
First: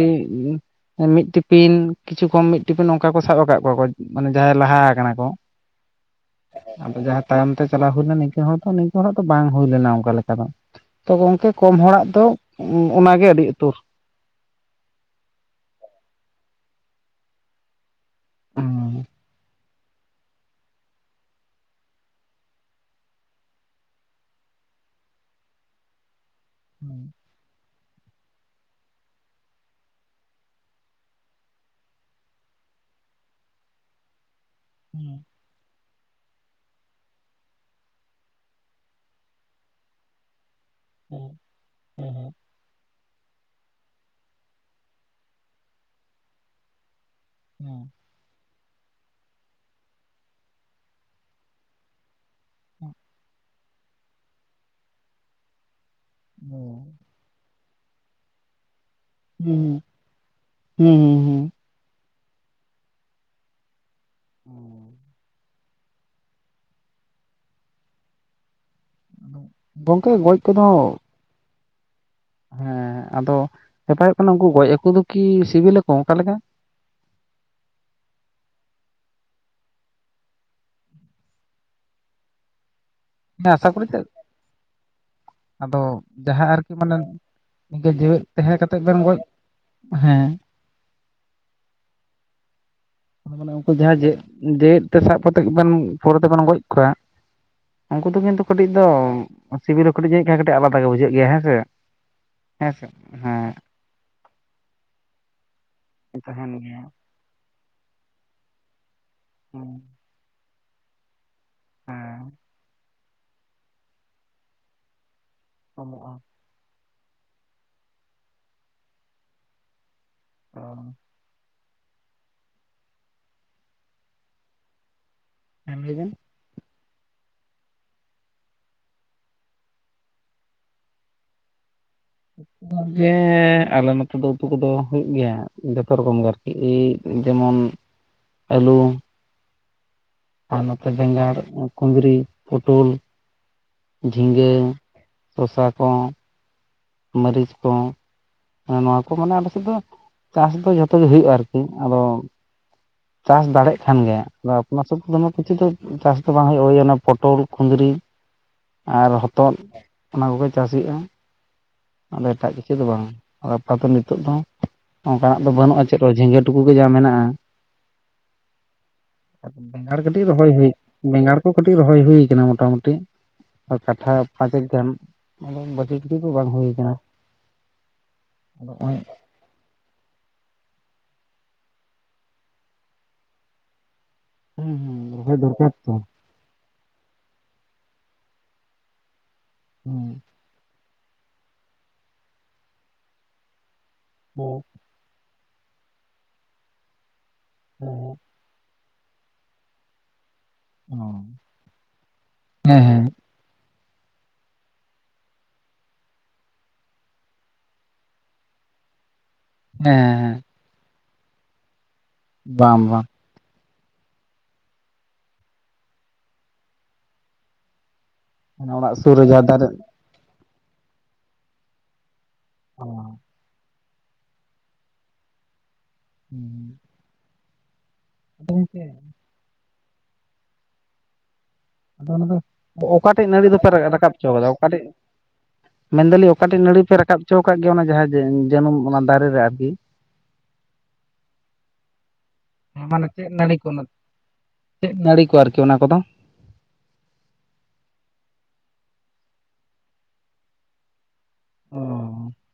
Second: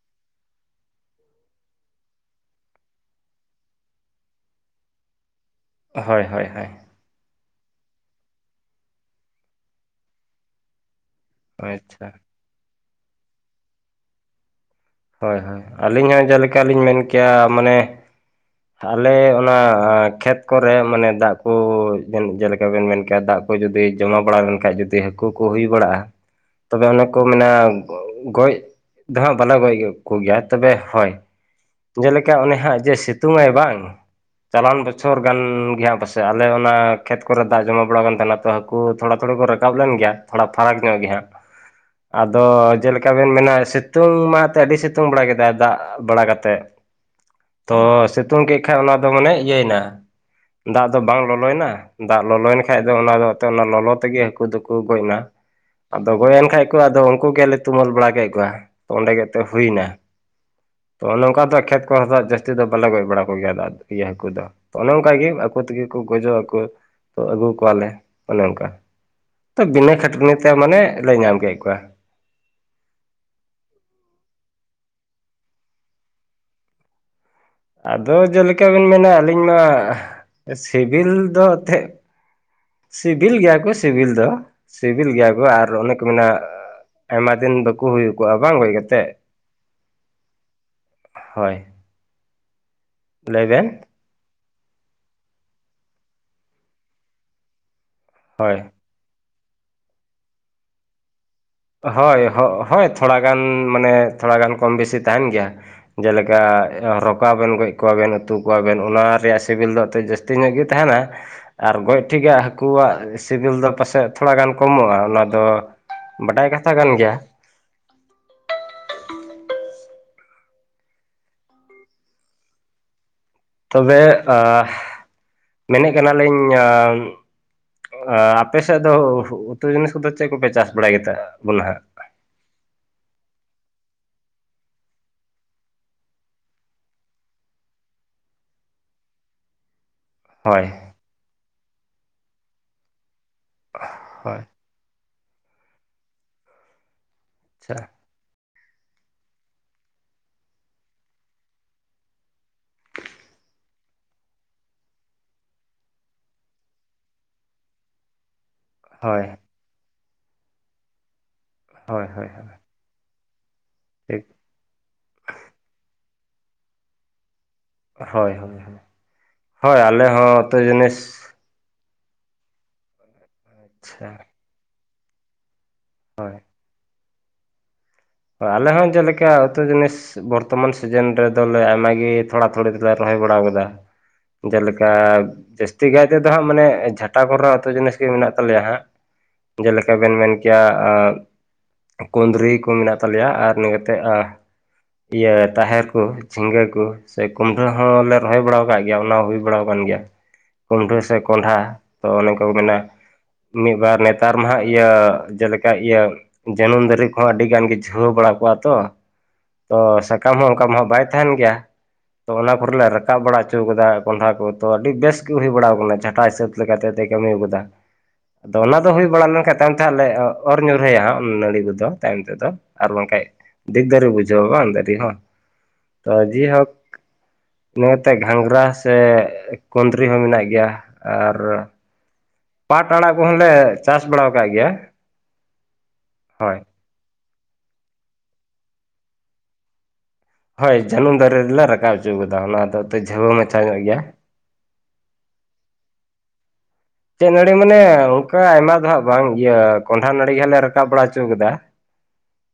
ᱩᱸ ᱢᱤᱫ ᱴᱤᱯᱤᱱ ᱠᱤᱪᱷᱩ ᱠᱚᱢ ᱢᱤᱫ ᱴᱤᱯᱤᱱ ᱚᱱᱠᱟ ᱠᱚ ᱥᱟᱵ ᱟᱠᱟᱫ ᱠᱚᱣᱟ ᱠᱚ ᱢᱟᱱᱮ ᱡᱟᱦᱟᱸᱭ ᱞᱟᱦᱟ ᱠᱟᱱᱟ ᱠᱚ ᱦᱳᱭ ᱦᱳᱭ ᱦᱳᱭ ᱟᱫᱚ ᱡᱟᱦᱟᱸ ᱛᱟᱭᱚᱢ ᱛᱮ ᱪᱟᱞᱟᱣ ᱦᱩᱭ ᱞᱮᱱ ᱛᱮ ᱦᱚᱛᱚ ᱱᱤᱝᱠᱟᱹ ᱦᱚᱛᱚ ᱵᱟᱝ ᱦᱩᱭ ᱞᱮᱱᱟ ᱚᱱᱠᱟ ᱞᱮᱠᱟ ᱫᱚ ᱛᱚᱜᱚ ᱚᱱᱛᱮ ᱠᱚᱢ ᱦᱚᱲᱟᱜ ᱟᱪᱪᱷᱟ ᱫᱚ ᱚᱸ ᱚᱱᱟᱜᱮ ᱟᱹᱰᱤ ᱤᱛᱩᱹᱨ ᱦᱳᱭ ᱦᱳᱭ ᱟᱹᱞᱤᱧ ᱦᱚᱸ ᱡᱮᱞᱮᱠᱟᱞᱤᱧ ᱢᱮᱱ ᱠᱮᱭᱟ ᱢᱟᱱᱮ ᱟᱞᱮ ᱚᱱᱟ ᱠᱷᱮᱛ ᱠᱚᱨᱮ ᱢᱟᱱᱮ ᱫᱟᱜ ᱠᱩ ᱡᱟᱹᱱ ᱡᱮᱞᱮᱠᱟ ᱵᱮᱱ ᱢᱮᱱ ᱠᱮᱭᱟ ᱫᱟᱜ ᱠᱚ ᱡᱩᱫᱤ ᱡᱚᱢᱟ ᱵᱟᱲᱟ ᱞᱮᱱᱠᱟᱱᱡ ᱡᱩᱫᱤ ᱠᱩ ᱠᱚ ᱦᱩᱭ ᱵᱟᱲᱟᱜ-ᱟ ᱛᱚᱵᱮ ᱚᱱᱮ ᱠᱚ ᱢᱮᱱᱟ ᱜᱚ ᱜᱚᱡ ᱫᱚ ᱦᱟᱸᱜ ᱵᱟᱞᱮ ᱜᱚᱡ ᱠᱚ ᱜᱮᱭᱟ ᱛᱚᱵᱮ ᱦᱚᱭ ᱡᱮᱞᱮᱠᱟ ᱚᱱᱮ ᱦᱟᱸᱜ ᱡᱮ ᱥᱤᱛᱩᱝᱟᱭ ᱵᱟᱝ ᱪᱟᱞᱟᱣᱮᱱ ᱵᱚᱪᱷᱚᱨ ᱜᱟᱱ ᱜᱮ ᱦᱟᱸᱜ ᱵᱟᱥᱮ ᱛᱮ ᱟᱞᱮ ᱚᱱᱟ ᱠᱷᱮᱛ ᱠᱚᱨᱮ ᱫᱟᱜ ᱡᱚᱢᱟ ᱵᱟᱲᱟᱣ ᱠᱟᱱ ᱛᱟᱦᱮᱱᱟ ᱛᱚ ᱦᱟᱹᱠᱩ ᱛᱷᱚᱲᱟ ᱛᱷᱚᱲᱤ ᱠᱚ ᱨᱟᱠᱟᱵ ᱞᱮᱱ ᱜᱮᱭᱟ᱾ ᱛᱷᱚᱲᱟ ᱯᱷᱟᱨᱟᱠ ᱧᱚᱜ ᱜᱮ ᱦᱟᱸᱜ ᱟᱫᱚ ᱡᱮᱞᱮᱠᱟ ᱵᱮᱱ ᱢᱮᱱᱟ ᱥᱤᱛᱩᱝ ᱢᱟ ᱛᱮ ᱟᱹᱰᱤ ᱥᱤᱛᱩᱝ ᱵᱟᱲᱟ ᱠᱮᱫᱟᱭ ᱫᱟᱜ ᱵᱟᱲᱟ ᱠᱟᱛᱮᱜ ᱛᱚ ᱥᱮ ᱛᱳᱝ ᱠᱮᱜ ᱠᱷᱟᱱ ᱚᱱᱟ ᱫᱚ ᱢᱟᱱᱮ ᱤᱭᱟᱹᱭ ᱱᱟ ᱫᱟᱜ ᱫᱚ ᱵᱟᱝ ᱞᱚᱞᱚᱭ ᱱᱟ᱾ ᱫᱟᱜ ᱞᱚᱞᱚᱭᱮᱱ ᱠᱷᱟᱡ ᱫᱚ ᱚᱱᱟ ᱫᱚᱜ ᱛᱮ ᱚᱱᱟ ᱞᱚᱞᱚ ᱛᱮᱜᱮ ᱦᱟᱹᱠᱩ ᱫᱚᱠᱚ ᱜᱚᱡ ᱱᱟ ᱟᱫᱚ ᱜᱚᱡ ᱮᱱ ᱠᱷᱟᱡ ᱠᱚ ᱟᱫᱚ ᱩᱱᱠᱩ ᱜᱮᱞᱮ ᱛᱩᱢᱟᱹᱞ ᱵᱟᱲᱟ ᱠᱮᱜ ᱠᱚᱣᱟ ᱚᱸᱰᱮ ᱛᱚ ᱦᱩᱸ ᱦᱩᱭᱱᱟ ᱦᱩᱸ ᱦᱩᱸ ᱛᱚ ᱦᱩᱸ ᱱᱚᱝᱠᱟ ᱫᱚᱜ ᱠᱷᱮᱛ ᱠᱚ ᱥᱟᱜ ᱡᱟᱹᱥᱛᱤ ᱫᱚ ᱵᱟᱞᱮ ᱜᱚᱡ ᱵᱟᱲᱟ ᱠᱚᱜᱮᱭᱟ ᱟᱫᱚ ᱫᱚ ᱤᱭᱟᱹ ᱦᱟᱹᱠᱩ ᱫᱚ ᱚᱱᱮ ᱚᱝᱠᱟ ᱜᱮ ᱟᱠᱚ ᱛᱮᱜᱮ ᱠᱚ ᱜᱚᱡᱚᱜ ᱟᱠᱚ ᱛᱚ ᱟᱹᱜᱩ ᱠᱚᱣᱟᱞᱮ ᱚᱱᱮ ᱚᱝᱠᱟ ᱛᱚ ᱵᱤᱱᱟᱹ ᱜᱚᱝᱠᱮ ᱠᱷᱮᱫᱽ ᱵᱩᱱᱟᱹ ᱜᱚᱡ ᱛᱮ ᱠᱚᱫᱚ ᱢᱟᱱᱮ ᱞᱮ ᱧᱟᱢ ᱠᱮᱜ ᱠᱚᱣᱟ᱾ ᱦᱮᱸ ᱟᱫᱚ ᱠᱟᱛᱷᱟ ᱦᱚᱭᱚᱜ ᱠᱟᱱᱟ ᱩᱱᱠᱩ ᱜᱚᱡ ᱦᱟᱹᱠᱩ ᱫᱚ ᱠᱤ ᱥᱤᱵᱤᱞᱟ ᱠᱚ ᱚᱸᱠᱟ ᱞᱮᱠᱟ? ᱟᱫᱚ ᱡᱮᱞᱮᱠᱟ ᱵᱤᱱ ᱢᱮᱱᱟ ᱟᱹᱞᱤᱧ ᱢᱟ ᱥᱤᱵᱤᱞ ᱫᱚ ᱛᱷᱮᱜ ᱥᱤᱵᱤᱞ ᱦᱮᱸ ᱜᱮᱭᱟ ᱠᱚ ᱟᱥᱟ ᱠᱚᱨᱤ ᱪᱮᱫ ᱥᱤᱵᱤᱞ ᱫᱚ ᱥᱤᱵᱤᱞ ᱜᱮᱭᱟ ᱠᱚ ᱟᱨ ᱟᱫᱚ ᱚᱱᱮ ᱠᱚ ᱢᱮᱱᱟᱸ ᱚᱸᱻᱼᱼ ᱡᱟᱦᱟᱸ ᱟᱨᱠᱤ ᱢᱟᱱᱮ ᱟᱭᱢᱟ ᱫᱤᱱ ᱵᱟᱹᱠᱩ ᱱᱤᱝᱠᱟᱹ ᱦᱩᱭ ᱡᱮᱣᱮᱫ ᱠᱚᱜ-ᱟ ᱛᱟᱦᱮᱸ ᱵᱟᱝ ᱜᱚᱡ ᱠᱟᱛᱮᱫ ᱵᱮᱱ ᱠᱟᱛᱮᱜ ᱦᱮᱸ ᱦᱚᱭ ᱦᱳᱭ ᱚᱱᱮ ᱚᱱᱛᱮ ᱡᱟᱦᱟᱸ ᱡᱤᱣᱮᱫ ᱡᱮᱣᱮᱫ ᱛᱮ ᱥᱟᱵ ᱠᱟᱛᱮᱜ ᱵᱮᱱ ᱯᱚᱨᱮ ᱛᱮᱵᱮᱱ ᱜᱚᱡ ᱠᱚᱣᱟ ᱩᱱᱠᱩ ᱫᱚ ᱠᱤᱱᱛᱩᱠ ᱦᱳᱭ ᱠᱟᱹᱴᱤᱡ ᱫᱚᱢ, ᱥᱤᱵᱤᱞ ᱦᱚᱸ ᱠᱟᱹᱴᱤᱡ ᱡᱟᱹᱱᱤᱡ ᱠᱷᱟᱱ ᱠᱟᱹᱴᱤᱡ ᱟᱞᱟᱫᱟ ᱜᱮ ᱵᱩᱡᱷᱟᱹᱜ ᱜᱮᱭᱟ ᱦᱮᱸ ᱥᱮ᱾ ᱦᱚᱭ ᱦᱚᱜ ᱦᱮᱸ ᱥᱮ ᱦᱚᱭ ᱛᱷᱚᱲᱟ ᱜᱟᱱ ᱦᱮᱸ ᱢᱟᱱᱮ ᱛᱷᱚᱲᱟ ᱜᱟᱱ ᱠᱚᱢ ᱵᱮᱥᱤ ᱛᱟᱦᱮᱱ ᱜᱮᱭᱟ ᱾ ᱡᱮᱞᱮᱠᱟ ᱛᱟᱦᱮᱱ ᱜᱮᱭᱟ ᱮ ᱨᱚᱠᱟ ᱵᱮᱱ ᱜᱚᱡ ᱠᱚᱣᱟ ᱵᱮᱱ, ᱩᱛᱩ ᱠᱚᱣᱟ ᱵᱮᱱ ᱚᱱᱟ ᱨᱮᱭᱟᱜ ᱦᱮᱸ ᱥᱤᱵᱤᱞ ᱫᱚ ᱮᱸᱛᱮᱜ ᱡᱟᱹᱥᱛᱤ ᱧᱚᱜ ᱜᱮ ᱛᱟᱦᱮᱱᱟ, ᱟᱨ ᱜᱚᱡ ᱦᱮᱸ ᱴᱷᱤᱠᱟᱜ ᱦᱟᱹᱠᱩ ᱣᱟᱜ ᱤᱥ ᱥᱤᱵᱤᱞ ᱫᱚ ᱯᱟᱥᱮᱜ ᱛᱷᱚᱲᱟ ᱜᱟᱱ ᱠᱚᱢᱚᱜ-ᱟ ᱾ ᱚᱱᱟ ᱫᱚ ᱠᱚᱢᱚᱜ-ᱟ ᱾ ᱵᱟᱰᱟᱭ ᱠᱟᱛᱷᱟ ᱠᱟᱱ ᱜᱮᱭᱟ ᱾ ᱚᱸᱻ ᱾ ᱛᱚᱵᱮ ᱟᱻ, ᱦᱮᱸ ᱢᱮᱱᱮᱜ ᱞᱟᱹᱭ ᱵᱮᱱ ᱠᱟᱱᱟ ᱞᱤᱧ ᱟᱸᱻᱼᱼ ᱟᱻ ᱟᱯᱮ ᱥᱮᱜ ᱫᱚ ᱩᱛᱩ ᱡᱤᱱᱤᱥ ᱠᱚᱫᱚ ᱪᱮᱜ ᱠᱚᱯᱮ ᱪᱟᱥ ᱵᱟᱲᱟᱭ ᱜᱮᱛᱟ ᱵᱚᱱᱟ ᱦᱟᱸᱜ? [unintelligible] ᱜᱮᱸᱻ ᱟᱞᱮ ᱱᱚᱛᱮ ᱫᱚ ᱩᱛᱩ ᱠᱚᱫᱚ ᱦᱩᱭᱩᱜ ᱜᱮᱭᱟ ᱦᱟᱸᱜ ᱡᱚᱛᱚ ᱨᱚᱠᱚᱢ ᱜᱮ ᱟᱨ ᱤ ᱤ ᱡᱮᱢᱚᱱ ᱟᱹᱞᱩ ᱟᱨ ᱦᱳᱭ ᱱᱚᱛᱮ ᱵᱮᱸᱜᱟᱲ ᱩᱸ, ᱠᱩᱸᱫᱽᱨᱤ, ᱯᱳᱴᱳᱞ ᱦᱳᱭ ᱡᱷᱤᱸᱜᱟᱹ ᱥᱚᱥᱟ ᱠᱚ, ᱢᱟᱹᱨᱤᱪ ᱠᱚ᱾ ᱟᱪᱪᱷᱟ ᱮᱸ ᱱᱚᱣᱟ ᱠᱚ ᱢᱟᱱᱮ ᱟᱞᱮ ᱥᱮᱫ ᱫᱚ ᱪᱟᱥ ᱫᱚ ᱡᱷᱚᱛᱚ ᱜᱮ ᱦᱩᱭᱩᱜ-ᱟ ᱟᱨ ᱠᱤ, ᱟᱫᱚ ᱪᱟᱥ ᱫᱟᱲᱮᱜ ᱠᱷᱟᱱ ᱜᱮ ᱟᱫᱚ ᱟᱯᱱᱟᱨ ᱥᱳᱹᱵᱽ ᱛᱮ ᱫᱚᱢᱮ ᱠᱤᱪᱷᱩ ᱫᱚ ᱪᱟᱥ ᱫᱚ ᱵᱟᱝ ᱦᱩᱭᱩᱜ-ᱟ ᱳᱭ ᱚᱱᱟ ᱯᱳᱴᱳᱞ, ᱠᱩᱸᱫᱽᱨᱤ ᱟᱨ ᱦᱳᱭ ᱦᱚᱛᱚᱫ ᱚᱱᱟ ᱠᱚᱜᱮ ᱪᱟᱥ ᱦᱩᱭᱩᱜ-ᱟ, ᱦᱳᱭ ᱟᱫᱚ ᱦᱳᱭ ᱮᱴᱟᱜ ᱠᱤᱪᱷᱩ ᱫᱚ ᱵᱟᱝ ᱾ ᱟᱨ ᱟᱯᱟ ᱛᱚ ᱱᱤᱛᱚᱜ ᱴᱷᱤᱠ ᱫᱚ ᱚᱸᱱᱠᱟ ᱱᱟᱜ ᱫᱚ ᱵᱟᱹᱱᱩᱜ- ᱟ ᱪᱮᱜ ᱦᱚᱸ ᱡᱷᱤᱸᱜᱟᱹ ᱴᱩᱠᱩ ᱜᱮ ᱡᱟ ᱢᱮᱱᱟᱜ-ᱟ ᱾ ᱦᱳᱭ ᱦᱳᱭ ᱟᱨ ᱦᱳᱭ ᱵᱮᱸᱜᱟᱲ ᱟᱞᱮ ᱠᱟᱹᱴᱤᱡ ᱦᱚᱸ ᱨᱚᱦᱚᱭ ᱩᱛᱩ ᱦᱩᱭ, ᱡᱤᱱᱤᱥ ᱵᱮᱸᱜᱟᱲ ᱠᱚ ᱠᱟᱹᱴᱤᱡ ᱨᱚᱦᱚᱭ ᱦᱩᱭ ᱠᱟᱱᱟ ᱢᱚᱴᱟᱼᱢᱩᱴᱤ ᱟᱨ ᱠᱟᱴᱷᱟ ᱟᱪᱪᱷᱟ ᱯᱟᱸᱪ ᱮᱠ ᱜᱟᱱ ᱟᱫᱚ ᱵᱟᱹᱲ ᱫᱤᱠ ᱫᱤ ᱠᱚ ᱵᱟᱝ ᱦᱩᱭ ᱠᱟᱱᱟ ᱾ ᱚ ᱟᱞᱮ ᱦᱚᱸ ᱡᱮᱞᱮᱠᱟ ᱩᱛᱳ ᱡᱤᱱᱤᱥ ᱵᱚᱨᱛᱚᱢᱟᱱ ᱥᱤᱡᱟᱹᱱ ᱨᱮᱫᱚ ᱞᱮ ᱟᱭᱢᱟ ᱜᱮ ᱛᱷᱚᱲᱟ ᱛᱷᱩᱲᱤ ᱫᱚᱞᱮ ᱨᱚᱦᱚᱭ ᱵᱟᱲᱟᱣ ᱠᱟᱫᱟ ᱾ ᱦᱮᱸ ᱡᱮᱞᱮᱠᱟ ᱦᱮᱸ ᱨᱚᱦᱚᱭ ᱫᱚᱨᱠᱟᱨ ᱡᱟᱹᱥᱛᱤ ᱛᱚ ᱠᱟᱭ ᱛᱮ ᱫᱚ ᱦᱟᱸᱜ ᱢᱟᱱᱮ ᱮ ᱡᱷᱟᱴᱟ ᱠᱚᱨᱮ ᱱᱟᱜ ᱩᱛᱩ ᱡᱤᱱᱤᱥ ᱜᱮ ᱢᱮᱱᱟᱜ ᱛᱟᱞᱮᱭᱟ ᱦᱟᱸᱜ, ᱡᱮᱞᱮᱠᱟ ᱵᱮᱱ ᱦᱮᱸ ᱢᱮᱱ ᱠᱮᱭᱟ ᱟᱸᱫᱻ ᱠᱩᱸᱫᱽᱨᱤ ᱠᱚ ᱢᱮᱱᱟᱜ ᱛᱟᱞᱮᱭᱟ ᱟᱨ ᱱᱤᱭᱟᱹ ᱛᱮᱜ ᱟ ᱤᱭᱟᱹ ᱛᱟᱦᱮᱨ ᱠᱩ, ᱡᱷᱤᱸᱜᱟᱹ ᱠᱩ, ᱥᱮ ᱠᱩᱢᱰᱷᱟᱹ ᱦᱚᱸ ᱞᱮ ᱨᱚᱦᱚᱭ ᱵᱟᱲᱟᱣ ᱠᱟᱜ ᱜᱮᱭᱟ ᱚᱱᱟ ᱦᱚᱸ ᱦᱩᱭ ᱵᱟᱲᱟᱣ ᱠᱟᱱ ᱜᱮᱭᱟ ᱠᱩᱢᱰᱷᱟᱹ ᱥᱮ ᱠᱚᱸᱰᱷᱦᱟ ᱛᱚ ᱚᱱᱮ ᱚᱱᱠᱟ ᱠᱚ ᱢᱮᱱᱟ ᱦᱮᱸ -ᱼ ᱦᱮᱸ ᱢᱤᱫᱵᱟᱨ ᱱᱮᱛᱟᱨ ᱢᱟ ᱦᱟᱸᱜ ᱤᱭᱟᱹ ᱡᱮᱞᱮᱠᱟ ᱤᱭᱟᱹ ᱡᱟᱹᱱᱩᱢ ᱫᱟᱨᱮ ᱠᱚ ᱦᱚᱸ ᱟᱹᱰᱤ ᱜᱟᱱ ᱜᱮ ᱡᱷᱟᱹᱣᱟᱹ ᱵᱟᱲᱟ ᱠᱚᱜᱼᱟ ᱛᱚ, ᱛᱚ ᱦᱮᱸ ᱥᱟᱠᱟᱢ ᱦᱮᱸ ᱦᱚᱸ ᱚᱱᱠᱟ ᱢᱟ ᱦᱚᱸ ᱵᱟᱭ ᱛᱟᱦᱮᱸᱱ ᱜᱮᱭᱟ ᱾ ᱛᱚ ᱚᱱᱟ ᱠᱚᱨᱮᱞ ᱵᱟᱝ ᱮ ᱵᱟᱝ ᱨᱟᱠᱟᱵ ᱵᱟᱲᱟ ᱚᱪᱚ ᱦᱚᱴᱩ ᱠᱟᱫᱟ ᱠᱚᱸᱰᱷᱟ ᱠᱚ ᱛᱚ ᱟᱹᱰᱤ ᱵᱮᱥ ᱜᱮ ᱦᱩᱭ ᱵᱟᱲᱟ ᱟᱠᱟᱱᱟ ᱡᱷᱟᱴᱟ ᱦᱤᱥᱟᱹᱵᱽ ᱞᱮᱠᱟ ᱛᱮ ᱛᱮᱭ ᱠᱟᱹᱢᱤ ᱠᱟᱫᱟ ᱾ ᱟᱫᱚ ᱚᱱᱟ ᱫᱚ ᱚᱲᱟᱜ ᱦᱩᱭ ᱥᱩᱨ ᱵᱟᱲᱟ ᱨᱮ ᱡᱟᱦᱟᱸ ᱞᱮᱱᱠᱷᱟᱱ ᱫᱟᱨᱮ ᱛᱟᱭᱚᱢ ᱛᱮ ᱦᱟᱸᱜ ᱞᱮ ᱚᱨ ᱧᱩᱨᱦᱟᱹᱭᱟᱜ ᱱᱟᱹᱲᱤ ᱠᱚᱫᱚ ᱛᱟᱭᱚᱢ ᱛᱮᱫᱚ ᱾ ᱚ ᱟᱨ ᱵᱟᱝᱠᱷᱟᱡ ᱟᱫᱚ ᱫᱤᱠ ᱫᱟᱨᱮ ᱵᱩᱡᱷᱟᱹᱣᱟ ᱵᱟᱝ ᱫᱟᱨᱮ ᱦᱚᱸ, ᱛᱚ ᱡᱤ ᱦᱳᱠ ᱤᱱᱟᱹ ᱠᱟᱛᱮᱜ ᱜᱷᱟᱸᱜᱽᱨᱟ ᱜᱚᱝᱠᱮ ᱥᱮ ᱠᱩᱸᱫᱽᱨᱤ ᱦᱚᱸ ᱢᱮᱱᱟᱜ ᱜᱮᱭᱟ ᱟᱨ ᱟᱫᱚ ᱚᱱᱟ ᱫᱚ ᱯᱟᱴ ᱟᱲᱟᱜ ᱚᱠᱟᱴᱮᱡ ᱱᱟᱹᱲᱤ ᱠᱚᱦᱚᱸᱞᱮ ᱫᱚᱯᱮ ᱪᱟᱥ ᱨᱟᱠᱟᱵ ᱵᱟᱲᱟ ᱦᱚᱪᱚᱣ ᱟᱠᱟᱫ ᱠᱟᱫᱟ ᱜᱮᱭᱟ ᱚᱠᱟᱴᱤᱡ ᱢᱮᱱ ᱫᱟ. ᱞᱤᱧ ᱦᱳᱭ ᱚᱠᱟᱴᱮᱡ ᱱᱟᱹᱲᱤ ᱯᱮ ᱨᱟᱠᱟᱵ ᱦᱚᱪᱚ ᱟᱠᱟᱫ ᱜᱮᱭᱟ ᱚᱱᱟ ᱡᱟᱦᱟᱸ ᱡᱟᱹᱱᱩᱢ ᱚᱱᱟ ᱫᱟᱨᱮ ᱨᱮ ᱟᱨᱠᱤ? ᱦᱳᱭ ᱡᱟᱹᱱᱩᱢ ᱫᱟᱨᱮ ᱨᱮᱞᱮ ᱨᱟᱠᱟᱵ ᱚᱪᱚ ᱟᱠᱟᱫᱟ ᱚᱱᱟ ᱫᱚ ᱦᱮᱸ ᱦᱚᱛᱮᱫ ᱢᱟᱱᱮ ᱡᱷᱟᱹᱣᱟᱹ ᱪᱮᱫ ᱢᱟᱪᱷᱟ ᱱᱟᱹᱲᱤ ᱠᱚ ᱧᱚᱜ ᱚᱱᱟ ᱜᱮᱭᱟ ᱾ ᱪᱮᱫ ᱱᱟᱹᱲᱤ ᱠᱚ ᱟᱨᱠᱤ ᱚᱱᱟ ᱠᱚᱫᱚ‌? ᱪᱮᱫ ᱱᱟᱹᱲᱤ ᱢᱟᱱᱮ ᱚᱱᱠᱟ ᱟᱭᱢᱟ ᱫᱚ ᱦᱟᱸᱜ ᱵᱟᱝ ᱤᱭᱟᱹ ᱠᱚᱸᱰᱷᱟ ᱱᱟᱹᱲᱤ ᱜᱮᱞᱮ ᱨᱟᱠᱟᱵ ᱵᱟᱲᱟ ᱪᱤ ᱠᱟᱫᱟ ᱚ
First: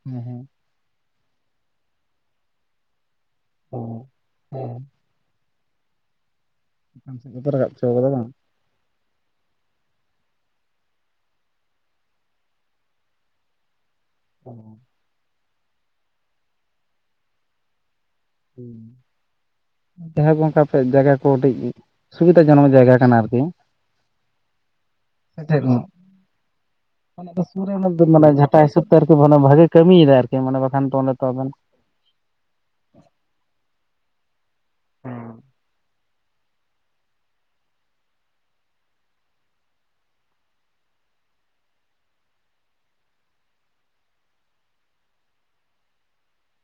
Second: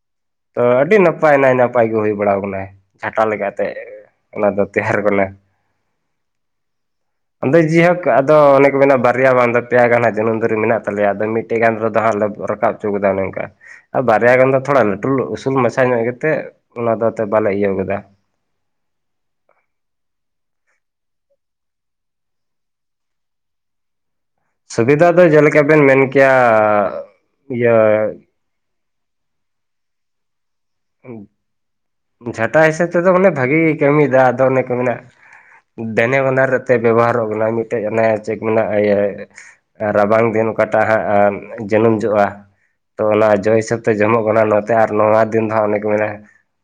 ᱦᱮᱸ ᱦᱮᱸ ᱛᱚ ᱟᱹᱰᱤ ᱱᱟᱯᱟᱭ ᱱᱟᱭ ᱱᱟᱯᱟᱭ ᱜᱮ ᱦᱩᱭ ᱵᱟᱲᱟ ᱠᱟᱱᱟᱭ ᱡᱷᱟᱴᱟ ᱞᱮᱠᱟ -ᱼ ᱛᱮ ᱚ ᱚᱱᱟ ᱫᱚ ᱦᱮᱸ ᱛᱟᱦᱮᱨ ᱜᱚᱞᱟ ᱾ ᱪᱮᱛᱟᱱ ᱥᱮᱫ ᱜᱮᱯᱮ ᱟᱫᱚ ᱨᱟᱠᱟᱵ ᱦᱚᱪᱚ ᱡᱮᱦᱳᱠ ᱠᱟᱫᱟ ᱵᱟᱝ ᱟᱫᱚ ᱚᱱᱮ ᱠᱚ ᱢᱮᱱᱟ ᱵᱟᱨᱭᱟ ᱵᱟᱝ ᱫᱚ ᱯᱮᱭᱟ ᱜᱟᱱ ᱦᱟᱸᱜ ᱡᱟᱹᱱᱩᱢ ᱫᱟᱨᱮ ᱢᱮᱱᱟᱜ ᱛᱟᱞᱮᱭᱟ ᱟᱫᱚ ᱢᱤᱫᱴᱮᱡ ᱜᱟᱱ ᱨᱮᱫᱚ ᱦᱟᱸᱜ ᱞᱮ ᱨᱟᱠᱟᱵ ᱚᱪᱚ ᱠᱟᱫᱟ ᱚᱱᱮ ᱚᱝᱠᱟ ᱾ ᱟᱨ ᱵᱟᱨᱭᱟ ᱜᱟᱱ ᱫᱚ ᱛᱷᱳᱲᱟ ᱞᱟᱹᱴᱩ ᱩᱥᱩᱞ ᱢᱟᱪᱷᱟ ᱧᱚᱜ ᱜᱮᱛᱮ ᱚᱱᱟ ᱫᱚ ᱮᱛᱮᱫ ᱵᱟᱞᱮ ᱤᱭᱟᱹᱣ ᱠᱟᱫᱟ ᱾ ᱦᱩᱸ ᱾ ᱡᱟᱦᱟᱸ ᱠᱚ ᱚᱱᱠᱟ ᱟᱯᱮ ᱡᱟᱭᱜᱟ ᱠᱚ ᱠᱟᱹᱴᱤᱡ ᱥᱩᱵᱤᱫᱟ ᱡᱚᱱᱚᱠ ᱡᱟᱭᱜᱟ ᱠᱟᱱᱟ ᱟᱨᱠᱤ ᱾ ᱥᱩᱵᱤᱫᱷᱟ ᱫᱚ ᱡᱮᱞᱮᱠᱟ ᱵᱮᱱ ᱢᱮᱱ ᱠᱮᱭᱟ ᱤᱭᱟᱹ᱾ ᱟᱭ ᱦᱤᱥᱟᱹᱵᱽ ᱵᱷᱟᱜᱮ ᱠᱟᱹᱢᱤᱭᱮᱫᱟᱭ ᱟᱨᱠᱤ ᱢᱟ ᱵᱟᱠᱷᱟᱱ ᱟᱵᱮᱱ᱾ ᱡᱷᱟᱴᱟ ᱦᱤᱥᱟᱹᱵᱽ ᱛᱮᱫᱚ ᱚᱱᱮ ᱵᱷᱟᱹᱜᱤ ᱠᱟᱹᱢᱤᱭᱮᱫᱟ ᱟᱫᱚ ᱚᱱᱮ ᱠᱚ ᱢᱮ ᱫᱮᱱᱮ ᱵᱟᱱᱟᱨ ᱛᱮ ᱵᱮᱵᱚᱦᱟᱨᱚᱜ ᱠᱟᱱᱟ᱾ ᱢᱤᱫᱴᱮᱡ ᱚᱱᱮ ᱪᱮᱫ ᱠᱚ ᱢᱮᱱᱟ ᱤᱭᱟᱹ᱾ ᱨᱟᱵᱟᱝ ᱫᱤᱱ ᱚᱠᱟᱴᱟᱜ ᱦᱟᱸᱜ ᱡᱟᱹᱱᱩᱢ ᱡᱚᱜᱼᱟ᱾ ᱛᱚ ᱚᱱᱟ ᱡᱚ ᱦᱤᱥᱟᱹᱵᱽ ᱛᱮ ᱡᱚᱢᱚᱜ ᱠᱟᱱᱟ ᱱᱚᱛᱮ ᱟᱨ ᱱᱚᱣᱟ ᱫᱤᱱ ᱫᱚ ᱚᱱᱮ ᱠᱚ ᱢᱮᱱᱟ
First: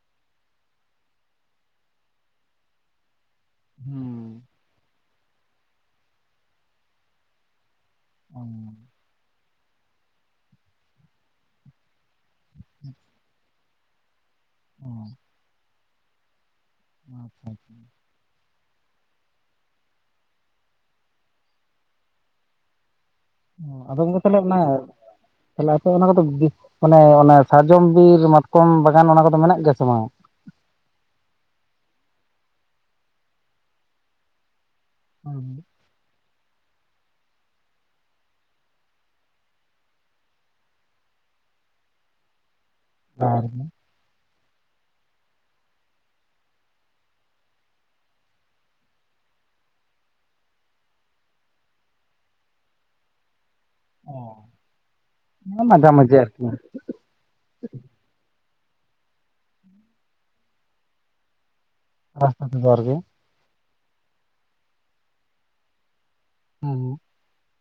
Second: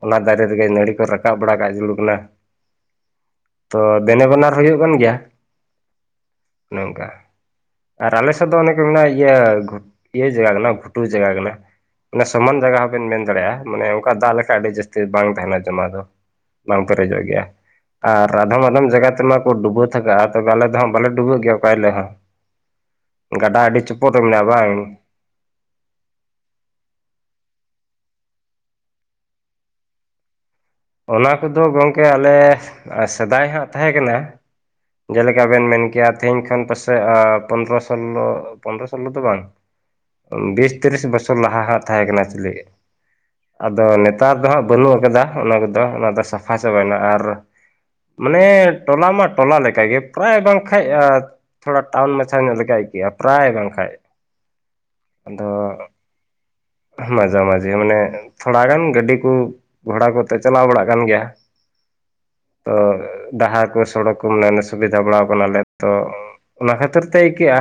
ᱚᱱᱟ ᱫᱟᱨᱮ ᱛᱮᱜᱮ ᱱᱟᱹᱲᱤ ᱠᱚ ᱨᱟᱠᱟᱵ ᱵᱟᱲᱟ ᱠᱟᱜ ᱡᱩᱞᱩᱠ ᱠᱟᱱᱟ᱾ ᱛᱚ ᱫᱮᱱᱮ ᱦᱩᱸ ᱵᱟᱱᱟᱨ ᱦᱩᱭᱩᱜ ᱠᱟᱱ ᱜᱮᱭᱟ, ᱚᱱᱮ ᱱᱚᱝᱠᱟ᱾ ᱟᱨ ᱟᱞᱮ ᱚ, ᱥᱮᱫ ᱫᱚ ᱚᱱᱮ ᱠᱚ ᱢᱮᱱᱟᱜᱼᱟ, ᱤᱭᱟᱹ ᱤᱭᱟᱹ ᱡᱟᱭᱜᱟ ᱠᱟᱱᱟ ᱵᱷᱩᱴᱩ ᱡᱟᱭᱜᱟ ᱠᱟᱱᱟ᱾ ᱥᱚᱢᱟᱱ ᱡᱟᱭᱜᱟ ᱦᱚᱸᱵᱮᱱ ᱢᱮᱱ ᱫᱟᱲᱮᱭᱟᱜᱼᱟ᱾ ᱢᱟᱱᱮ ᱚᱱᱠᱟ ᱫᱟᱜ ᱞᱮᱠᱟᱟᱱ ᱟᱹᱰᱤ ᱚ, ᱡᱟᱹᱥᱛᱤ ᱵᱟᱝ ᱛᱟᱦᱮᱸᱱᱟ ᱡᱚᱢᱟ ᱫᱚ᱾ ᱵᱟᱝ ᱯᱮᱨᱮᱡᱚᱜ ᱜᱮᱭᱟ᱾ ᱟᱪᱪᱷᱟ ᱟᱨ ᱟᱫᱷᱚᱢ ᱟᱫᱷᱚᱢ ᱡᱟᱭᱜᱟ ᱛᱮᱢᱟᱠᱚ ᱰᱩᱵᱟᱹ ᱛᱷᱟᱠᱟᱜᱼᱟ ᱾ ᱛᱚᱵᱮ ᱟᱞᱮ ᱫᱚᱦᱟᱸᱜ ᱵᱟᱞᱮ ᱰᱩᱵᱟᱹᱜ ᱜᱮᱭᱟ ᱚᱠᱟ ᱦᱤᱞᱚᱜ ᱦᱚᱸ᱾ ᱜᱟᱰᱟ ᱟᱪᱪᱷᱟ᱾ ᱟᱹᱰᱤ ᱟᱫᱚ ᱪᱩᱯᱚᱫ ᱜᱚᱝᱠᱮ ᱛᱟᱦᱚᱞᱮ ᱢᱮᱱᱟᱜᱼᱟ, ᱚᱱᱟ ᱵᱟᱝ? ᱛᱟᱦᱚᱞᱮ ᱟᱪᱪᱷᱟ ᱚᱱᱟ ᱠᱚᱫᱚ ᱢᱟᱱᱮ ᱚᱱᱟ ᱥᱟᱨᱡᱚᱢ ᱵᱤᱨ ᱢᱟᱛᱠᱚᱢ ᱵᱟᱜᱟᱱ ᱚᱱᱟ ᱠᱚᱫᱚ ᱢᱮᱱᱟᱜ ᱜᱮᱭᱟ ᱥᱮ ᱵᱟᱝ? ᱚᱱᱟ ᱠᱚᱫᱚ ᱜᱚᱢᱠᱮ, ᱟᱞᱮ ᱥᱮᱫᱟᱭ ᱦᱟᱸᱜ ᱛᱟᱦᱮᱸ ᱠᱟᱱᱟ᱾ ᱡᱮᱞᱮᱠᱟᱵᱮᱱ ᱢᱮᱱ ᱠᱮᱭᱟ ᱛᱮᱦᱮᱧ ᱠᱷᱚᱱ ᱯᱟᱥᱮᱡ ᱯᱚᱱᱨᱚ ᱥᱳᱞᱚ ᱯᱚᱱᱨᱚ ᱥᱳᱞᱞᱳ ᱫᱚ ᱵᱟᱝ? ᱵᱤᱥ ᱛᱤᱨᱤᱥ ᱵᱚᱪᱷᱚᱨ ᱞᱟᱦᱟ ᱦᱟᱸᱜ ᱛᱟᱦᱮᱸ ᱠᱟᱱᱟ ᱮᱠᱪᱩᱞᱤ᱾ ᱟᱨ ᱟᱫᱚ ᱱᱮᱛᱟᱨ ᱫᱚ ᱦᱟᱸᱜ ᱵᱟᱹᱱᱩᱜ ᱟᱠᱟᱫᱟ᱾ ᱚᱱᱟ ᱠᱚᱫᱚ ᱚᱱᱟ ᱠᱚᱫᱚ ᱥᱟᱯᱷᱟ ᱪᱟᱵᱟᱭᱮᱱᱟ ᱟᱨ ᱢᱟᱱᱮ ᱴᱚᱞᱟ ᱢᱟ ᱴᱚᱞᱟ ᱞᱮᱠᱟᱜᱮ ᱯᱨᱟᱭ ᱵᱟᱝ ᱠᱟᱡ᱾ ᱛᱷᱳᱲᱟ ᱴᱟᱣᱩᱱ ᱢᱟᱪᱷᱟ ᱧᱚᱜ ᱞᱮᱠᱟ ᱤᱠᱟᱹᱜᱼᱟ᱾ ᱯᱨᱟᱭ ᱵᱟᱝ ᱠᱷᱟᱡ ᱟᱫᱚ᱾ ᱢᱟᱡᱷᱟ ᱢᱟᱹᱡᱷᱤ ᱟᱨᱠᱤ ᱢᱟᱡᱷᱟ ᱢᱟᱡᱷᱮ ᱢᱟᱱᱮ ᱛᱷᱳᱲᱟ ᱜᱟᱱ ᱜᱟᱹᱰᱤ ᱠᱚ ᱜᱷᱚᱲᱟ ᱠᱚᱛᱮ ᱪᱟᱞᱟᱣ ᱵᱟᱲᱟᱜ ᱠᱟᱱ ᱜᱮᱭᱟ ᱨᱟᱥᱛᱟ ᱛᱮᱫᱚ ᱛᱚ᱾ ᱟᱨᱠᱤ ᱰᱟᱦᱟᱨ ᱠᱚ ᱥᱚᱲᱚᱠ ᱠᱚ ᱢᱟᱱᱮ ᱥᱩᱵᱤᱫᱷᱟ ᱵᱟᱲᱟᱣ ᱟᱠᱟᱱᱟᱞᱮ ᱛᱚ᱾ ᱚᱱᱟ ᱦᱮᱸ ᱠᱷᱟᱹᱛᱤᱨ ᱛᱮ ᱛᱮ ᱟᱹᱭᱠᱟᱹᱜᱼᱟ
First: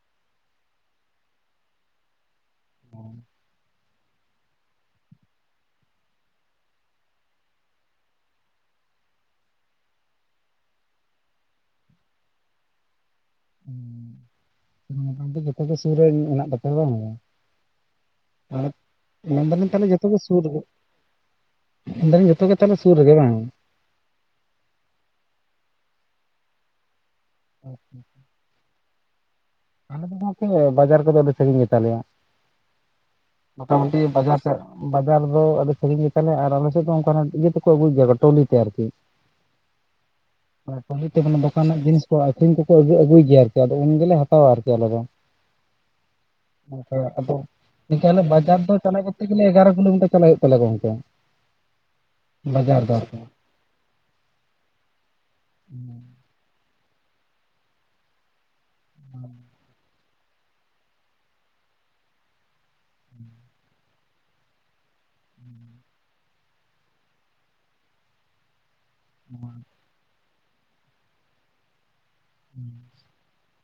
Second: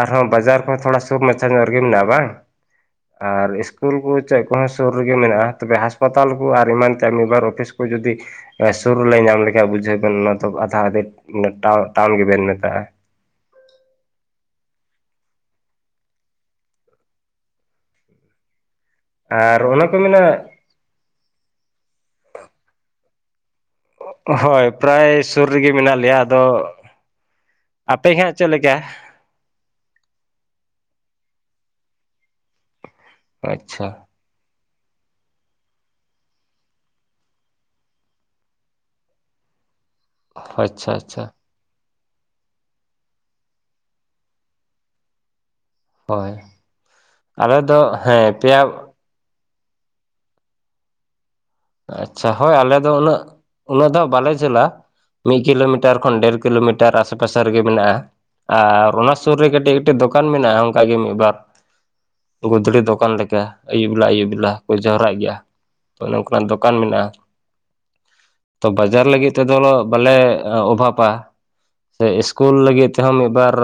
ᱟᱨᱦᱚᱸ ᱵᱟᱡᱟᱨ ᱠᱷᱚᱱ ᱦᱚᱸ ᱛᱷᱳᱲᱟ ᱥᱩᱨ ᱢᱟᱪᱷᱟ ᱧᱚᱜ ᱨᱮᱜᱮ ᱢᱮᱱᱟᱜᱼᱟ, ᱵᱟᱝ? ᱟᱨ ᱤᱥᱠᱩᱞ ᱠᱚ ᱪᱮᱫ ᱠᱚᱦᱚᱸ ᱥᱩᱨ ᱨᱮᱜᱮ ᱢᱮᱱᱟᱜᱼᱟ ᱛᱚᱵᱮ ᱦᱟᱸᱥᱯᱟᱛᱟᱞ ᱠᱚ ᱟᱨ ᱮᱢᱟᱱ ᱪᱮ ᱢᱤᱫ ᱵᱟᱨ ᱚᱯᱷᱤᱥ ᱠᱚ ᱡᱩᱫᱤ ᱥᱩᱨ ᱨᱮᱞᱮ ᱧᱟᱢ ᱞᱮᱠᱷᱟᱡ ᱵᱩᱡᱷᱟᱹᱣ ᱵᱮᱱ᱾ ᱚᱱᱟ ᱛᱚ ᱟᱫᱷᱟ ᱟᱫᱷᱮ ᱴᱟᱣᱩᱱ ᱜᱮᱵᱮᱱ ᱢᱮᱛᱟᱜᱼᱟ᱾ ᱢᱳᱴᱟᱢᱩᱴᱤ ᱡᱚᱛᱚ ᱜᱮ ᱥᱩᱨ ᱨᱮ ᱢᱮᱱᱟᱜ ᱛᱟᱯᱮᱭᱟ ᱵᱟᱝᱼᱟ? ᱟᱨ ᱟᱨ ᱢᱮᱞᱫᱟᱹᱞᱤᱧ ᱚᱱᱟ ᱛᱟᱦᱚᱞᱮ ᱠᱚ ᱡᱚᱛᱚ ᱜᱮ ᱢᱮᱱᱟ ᱥᱩᱨ ᱨᱮᱜᱮ ᱢᱮᱱ ᱫᱟᱹᱧ ᱡᱚᱛᱚ ᱜᱮ ᱛᱟᱦᱚᱞᱮ ᱥᱩᱨ ᱨᱮᱜᱮ ᱵᱟᱝ? ᱦᱳᱭ ᱯᱨᱟᱭ ᱥᱩᱨ ᱨᱮᱜᱮ ᱢᱮᱱᱟᱜ ᱞᱮᱭᱟ ᱟᱫᱚ ᱟᱯᱮ ᱜᱮ ᱦᱚᱸ ᱪᱮᱫ ᱞᱮᱠᱟ᱾ ᱟᱞᱮ ᱫᱚᱱᱟᱜ ᱠᱮ ᱵᱟᱡᱟᱨ ᱠᱚᱫᱚ ᱥᱟᱹᱜᱤᱧ ᱜᱮ ᱛᱟᱞᱮᱭᱟ᱾ ᱟᱪᱪᱷᱟ ᱢᱚᱴᱟᱢᱩᱴᱤ ᱵᱟᱡᱟᱨ ᱵᱟᱡᱟᱨ ᱫᱚ ᱟᱹᱰᱤ ᱥᱟᱜᱤᱧ ᱜᱮ ᱛᱟᱞᱮ ᱟᱨ ᱟᱞᱮᱥᱮᱫ ᱫᱚ ᱚᱱᱠᱟ ᱱᱟᱜ ᱤᱭᱟᱹ ᱛᱮᱠᱚ ᱟᱹᱜᱩᱭᱟ ᱴᱚᱞᱤ ᱛᱮ ᱟᱨᱠᱤ᱾ [unintelligible] ᱟᱪᱪᱷᱟ ᱯᱟᱹᱦᱤᱞ ᱛᱮ ᱟᱪᱪᱷᱟ ᱫᱚᱠᱟᱱ ᱨᱮᱱᱟᱜ ᱡᱤᱱᱤᱥ ᱠᱚ ᱟᱹᱠᱷᱨᱤᱧ ᱠᱚᱠᱚ ᱟᱹ ᱟᱹᱜᱩᱭ ᱜᱮᱭᱟ ᱟᱹᱨᱠᱤ᱾ ᱟᱫᱚ ᱩᱱ ᱜᱮᱞᱮ ᱦᱟᱛᱟᱣᱟ᱾ ᱦᱟᱛᱟᱣᱟ ᱟᱨᱠᱤ ᱟᱞᱮ ᱫᱚ᱾ ᱦᱳᱭ ᱟᱫᱚ ᱟᱞᱮ ᱫᱚ ᱛᱟᱦᱞᱮ ᱦᱮᱸ ᱯᱮᱭᱟ ᱵᱟᱡᱟᱨ ᱫᱚ ᱪᱟᱞᱟᱜ ᱮᱜᱟᱨᱳ ᱠᱤᱞᱳᱢᱤᱴᱟᱨ ᱪᱟᱞᱟᱜ ᱦᱩᱭᱩᱜ ᱛᱟᱞᱮᱭᱟ ᱜᱚᱢᱠᱮ᱾ ᱟᱪᱪᱷᱟ ᱦᱳᱭ ᱟᱞᱮ ᱫᱚ ᱩᱱᱟᱹᱜ ᱩᱱᱟᱹᱜ ᱫᱚ ᱦᱟᱸᱜ᱾ ᱵᱟᱞᱮ ᱡᱷᱮᱞᱟ ᱢᱤᱫ ᱠᱤᱞᱳᱢᱤᱴᱟᱨ ᱠᱷᱚᱱ ᱰᱷᱮᱨ ᱠᱤᱞᱳᱢᱤᱴᱟᱨ ᱟᱥᱮ ᱯᱟᱥᱮ ᱨᱮᱜᱮ ᱢᱮᱱᱟᱜᱼᱟ ᱟᱨ ᱚᱱᱟ ᱥᱩᱨ ᱨᱮ ᱠᱟᱹᱴᱤᱡ ᱠᱟᱹᱴᱤᱡ ᱫᱚᱠᱟᱱ ᱢᱮᱱᱟᱜᱼᱟ᱾ ᱚᱱᱠᱟᱜ ᱜᱮ ᱢᱤᱫ ᱵᱟᱨ᱾ ᱜᱩᱫᱽᱲᱤ ᱫᱚᱠᱟᱱ ᱞᱮᱠᱟ᱾ ᱟᱹᱭᱩᱵ ᱵᱮᱞᱟ ᱟᱹᱭᱩᱵ ᱵᱮᱞᱟ ᱠᱚ ᱡᱟᱣᱨᱟᱜ ᱜᱮᱭᱟ᱾ ᱛᱚ ᱚᱱᱮ ᱫᱚᱠᱟᱱ ᱢᱮᱱᱟᱜᱼᱟ ᱛᱚ᱾ ᱵᱟᱡᱟᱨ ᱞᱟᱹᱜᱤᱫ ᱛᱮᱫᱚ ᱵᱟᱞᱮ ᱚᱵᱷᱟᱵᱟ ᱥᱮ ᱤᱥᱠᱩᱞ ᱞᱟᱹᱜᱤᱫ ᱛᱮᱦᱚᱸ ᱢᱤᱫ ᱵᱟᱨ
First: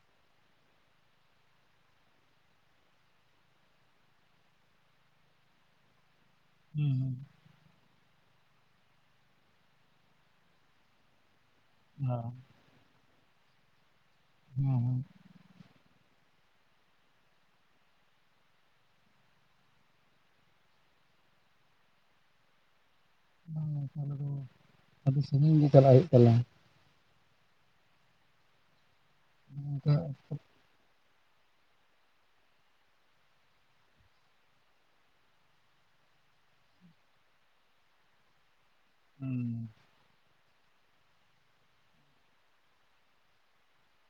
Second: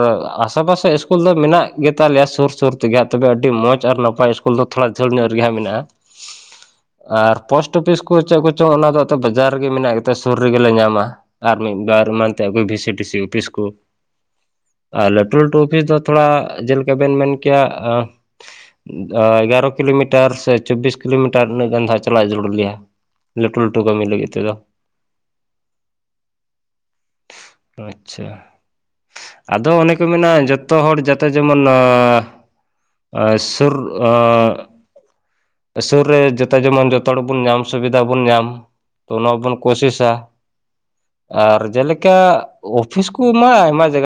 ᱟᱥᱮ ᱯᱟᱥᱮ ᱤᱥᱠᱩᱞ ᱫᱚ ᱢᱮᱱᱟᱜ ᱜᱮ ᱛᱟᱞᱮᱭᱟ᱾ ᱥᱩᱨ ᱥᱩᱨ ᱛᱮᱜᱮ ᱛᱚᱵᱮ ᱟᱹᱰᱤ ᱢᱚᱡᱽ ᱟᱨ ᱱᱟᱯᱟᱭ ᱤᱥᱠᱩᱞ ᱩᱞ ᱫᱚ ᱛᱷᱚᱲᱟ ᱡᱷᱟᱹᱞ ᱧᱚᱜ ᱨᱮᱜᱮ ᱦᱟᱸᱜ ᱢᱮᱱᱟᱜᱼᱟ᱾ ᱦᱩᱸ ᱟᱨ ᱯᱳᱥᱴ ᱚᱯᱷᱤᱥ ᱠᱚ ᱪᱮᱫ ᱠᱚᱪᱚᱝ᱾ ᱚᱱᱟ ᱫᱚ ᱛᱚ ᱵᱟᱡᱟᱨ ᱨᱮᱜᱮ ᱢᱮᱱᱟᱜ ᱜᱮᱛᱚ ᱥᱩᱨ ᱨᱮᱜᱮᱞᱮ ᱧᱟᱢᱟ᱾ ᱟᱨ ᱢᱤᱫ ᱵᱟᱨ ᱮᱢᱟᱱᱛᱮ ᱵᱤ ᱥᱤ ᱰᱤ ᱥᱤ ᱚᱯᱷᱤᱥ ᱠᱚ᱾ ᱦᱩᱸ ᱟᱨ ᱞᱟᱹᱴᱩ ᱞᱟᱹᱴᱩ ᱚᱯᱷᱤᱥ ᱫᱚ ᱛᱷᱚᱲᱟ ᱪᱮᱫ ᱞᱮᱠᱟ ᱵᱮᱱ ᱢᱮᱱ ᱠᱮᱭᱟ ᱮᱜᱟᱨᱚ ᱠᱤᱞᱳᱢᱤᱴᱟᱨ ᱥᱮ ᱪᱚᱵᱽᱵᱤᱥ ᱠᱤᱞᱳᱢᱤᱴᱟᱨ ᱩᱱᱟᱹᱜ ᱜᱟᱱ ᱫᱚ ᱷᱟᱸᱜ ᱪᱟᱞᱟᱜ ᱡᱟᱹᱨᱩᱲ ᱜᱮᱭᱟ ᱞᱟᱹᱴᱩ ᱞᱟᱹᱴᱩ ᱠᱟᱹᱢᱤ ᱞᱟᱹᱜᱤᱫᱽ ᱚ ᱛᱮᱫᱚ ᱟᱹᱰᱤ ᱥᱟᱺᱜᱤᱧ ᱜᱮ ᱪᱟᱞᱟᱜ ᱦᱩᱭᱩᱜ ᱛᱟᱞᱮᱭᱟ ᱟᱪᱪᱷᱟ ᱟᱫᱚ ᱚᱱᱮ ᱚᱱᱠᱟ ᱠᱚ ᱢᱮᱱᱟ ᱡᱚ ᱡᱚᱛᱚ ᱦᱚᱲ ᱡᱟᱛᱮ ᱡᱮᱢᱚᱱ ᱥᱩᱨ ᱟᱸᱻ ᱥᱩᱨ ᱨᱮ ᱡᱚᱛᱚ ᱡᱮᱢᱚᱱ ᱡᱚᱛᱚ ᱦᱚᱲ ᱵᱚᱱ ᱧᱟᱢ ᱥᱩᱵᱤᱫᱷᱟ ᱵᱚᱱ ᱧᱟᱢ ᱛᱚᱚᱱᱟ ᱦᱩᱸ ᱵᱚᱱ ᱠᱚᱥᱤᱥᱟ ᱟᱨ ᱡᱮᱞᱮᱠᱟ ᱚᱯᱷᱤᱥ ᱠᱚᱢᱟ ᱟᱭᱢᱟ ᱡᱟᱭᱜᱟ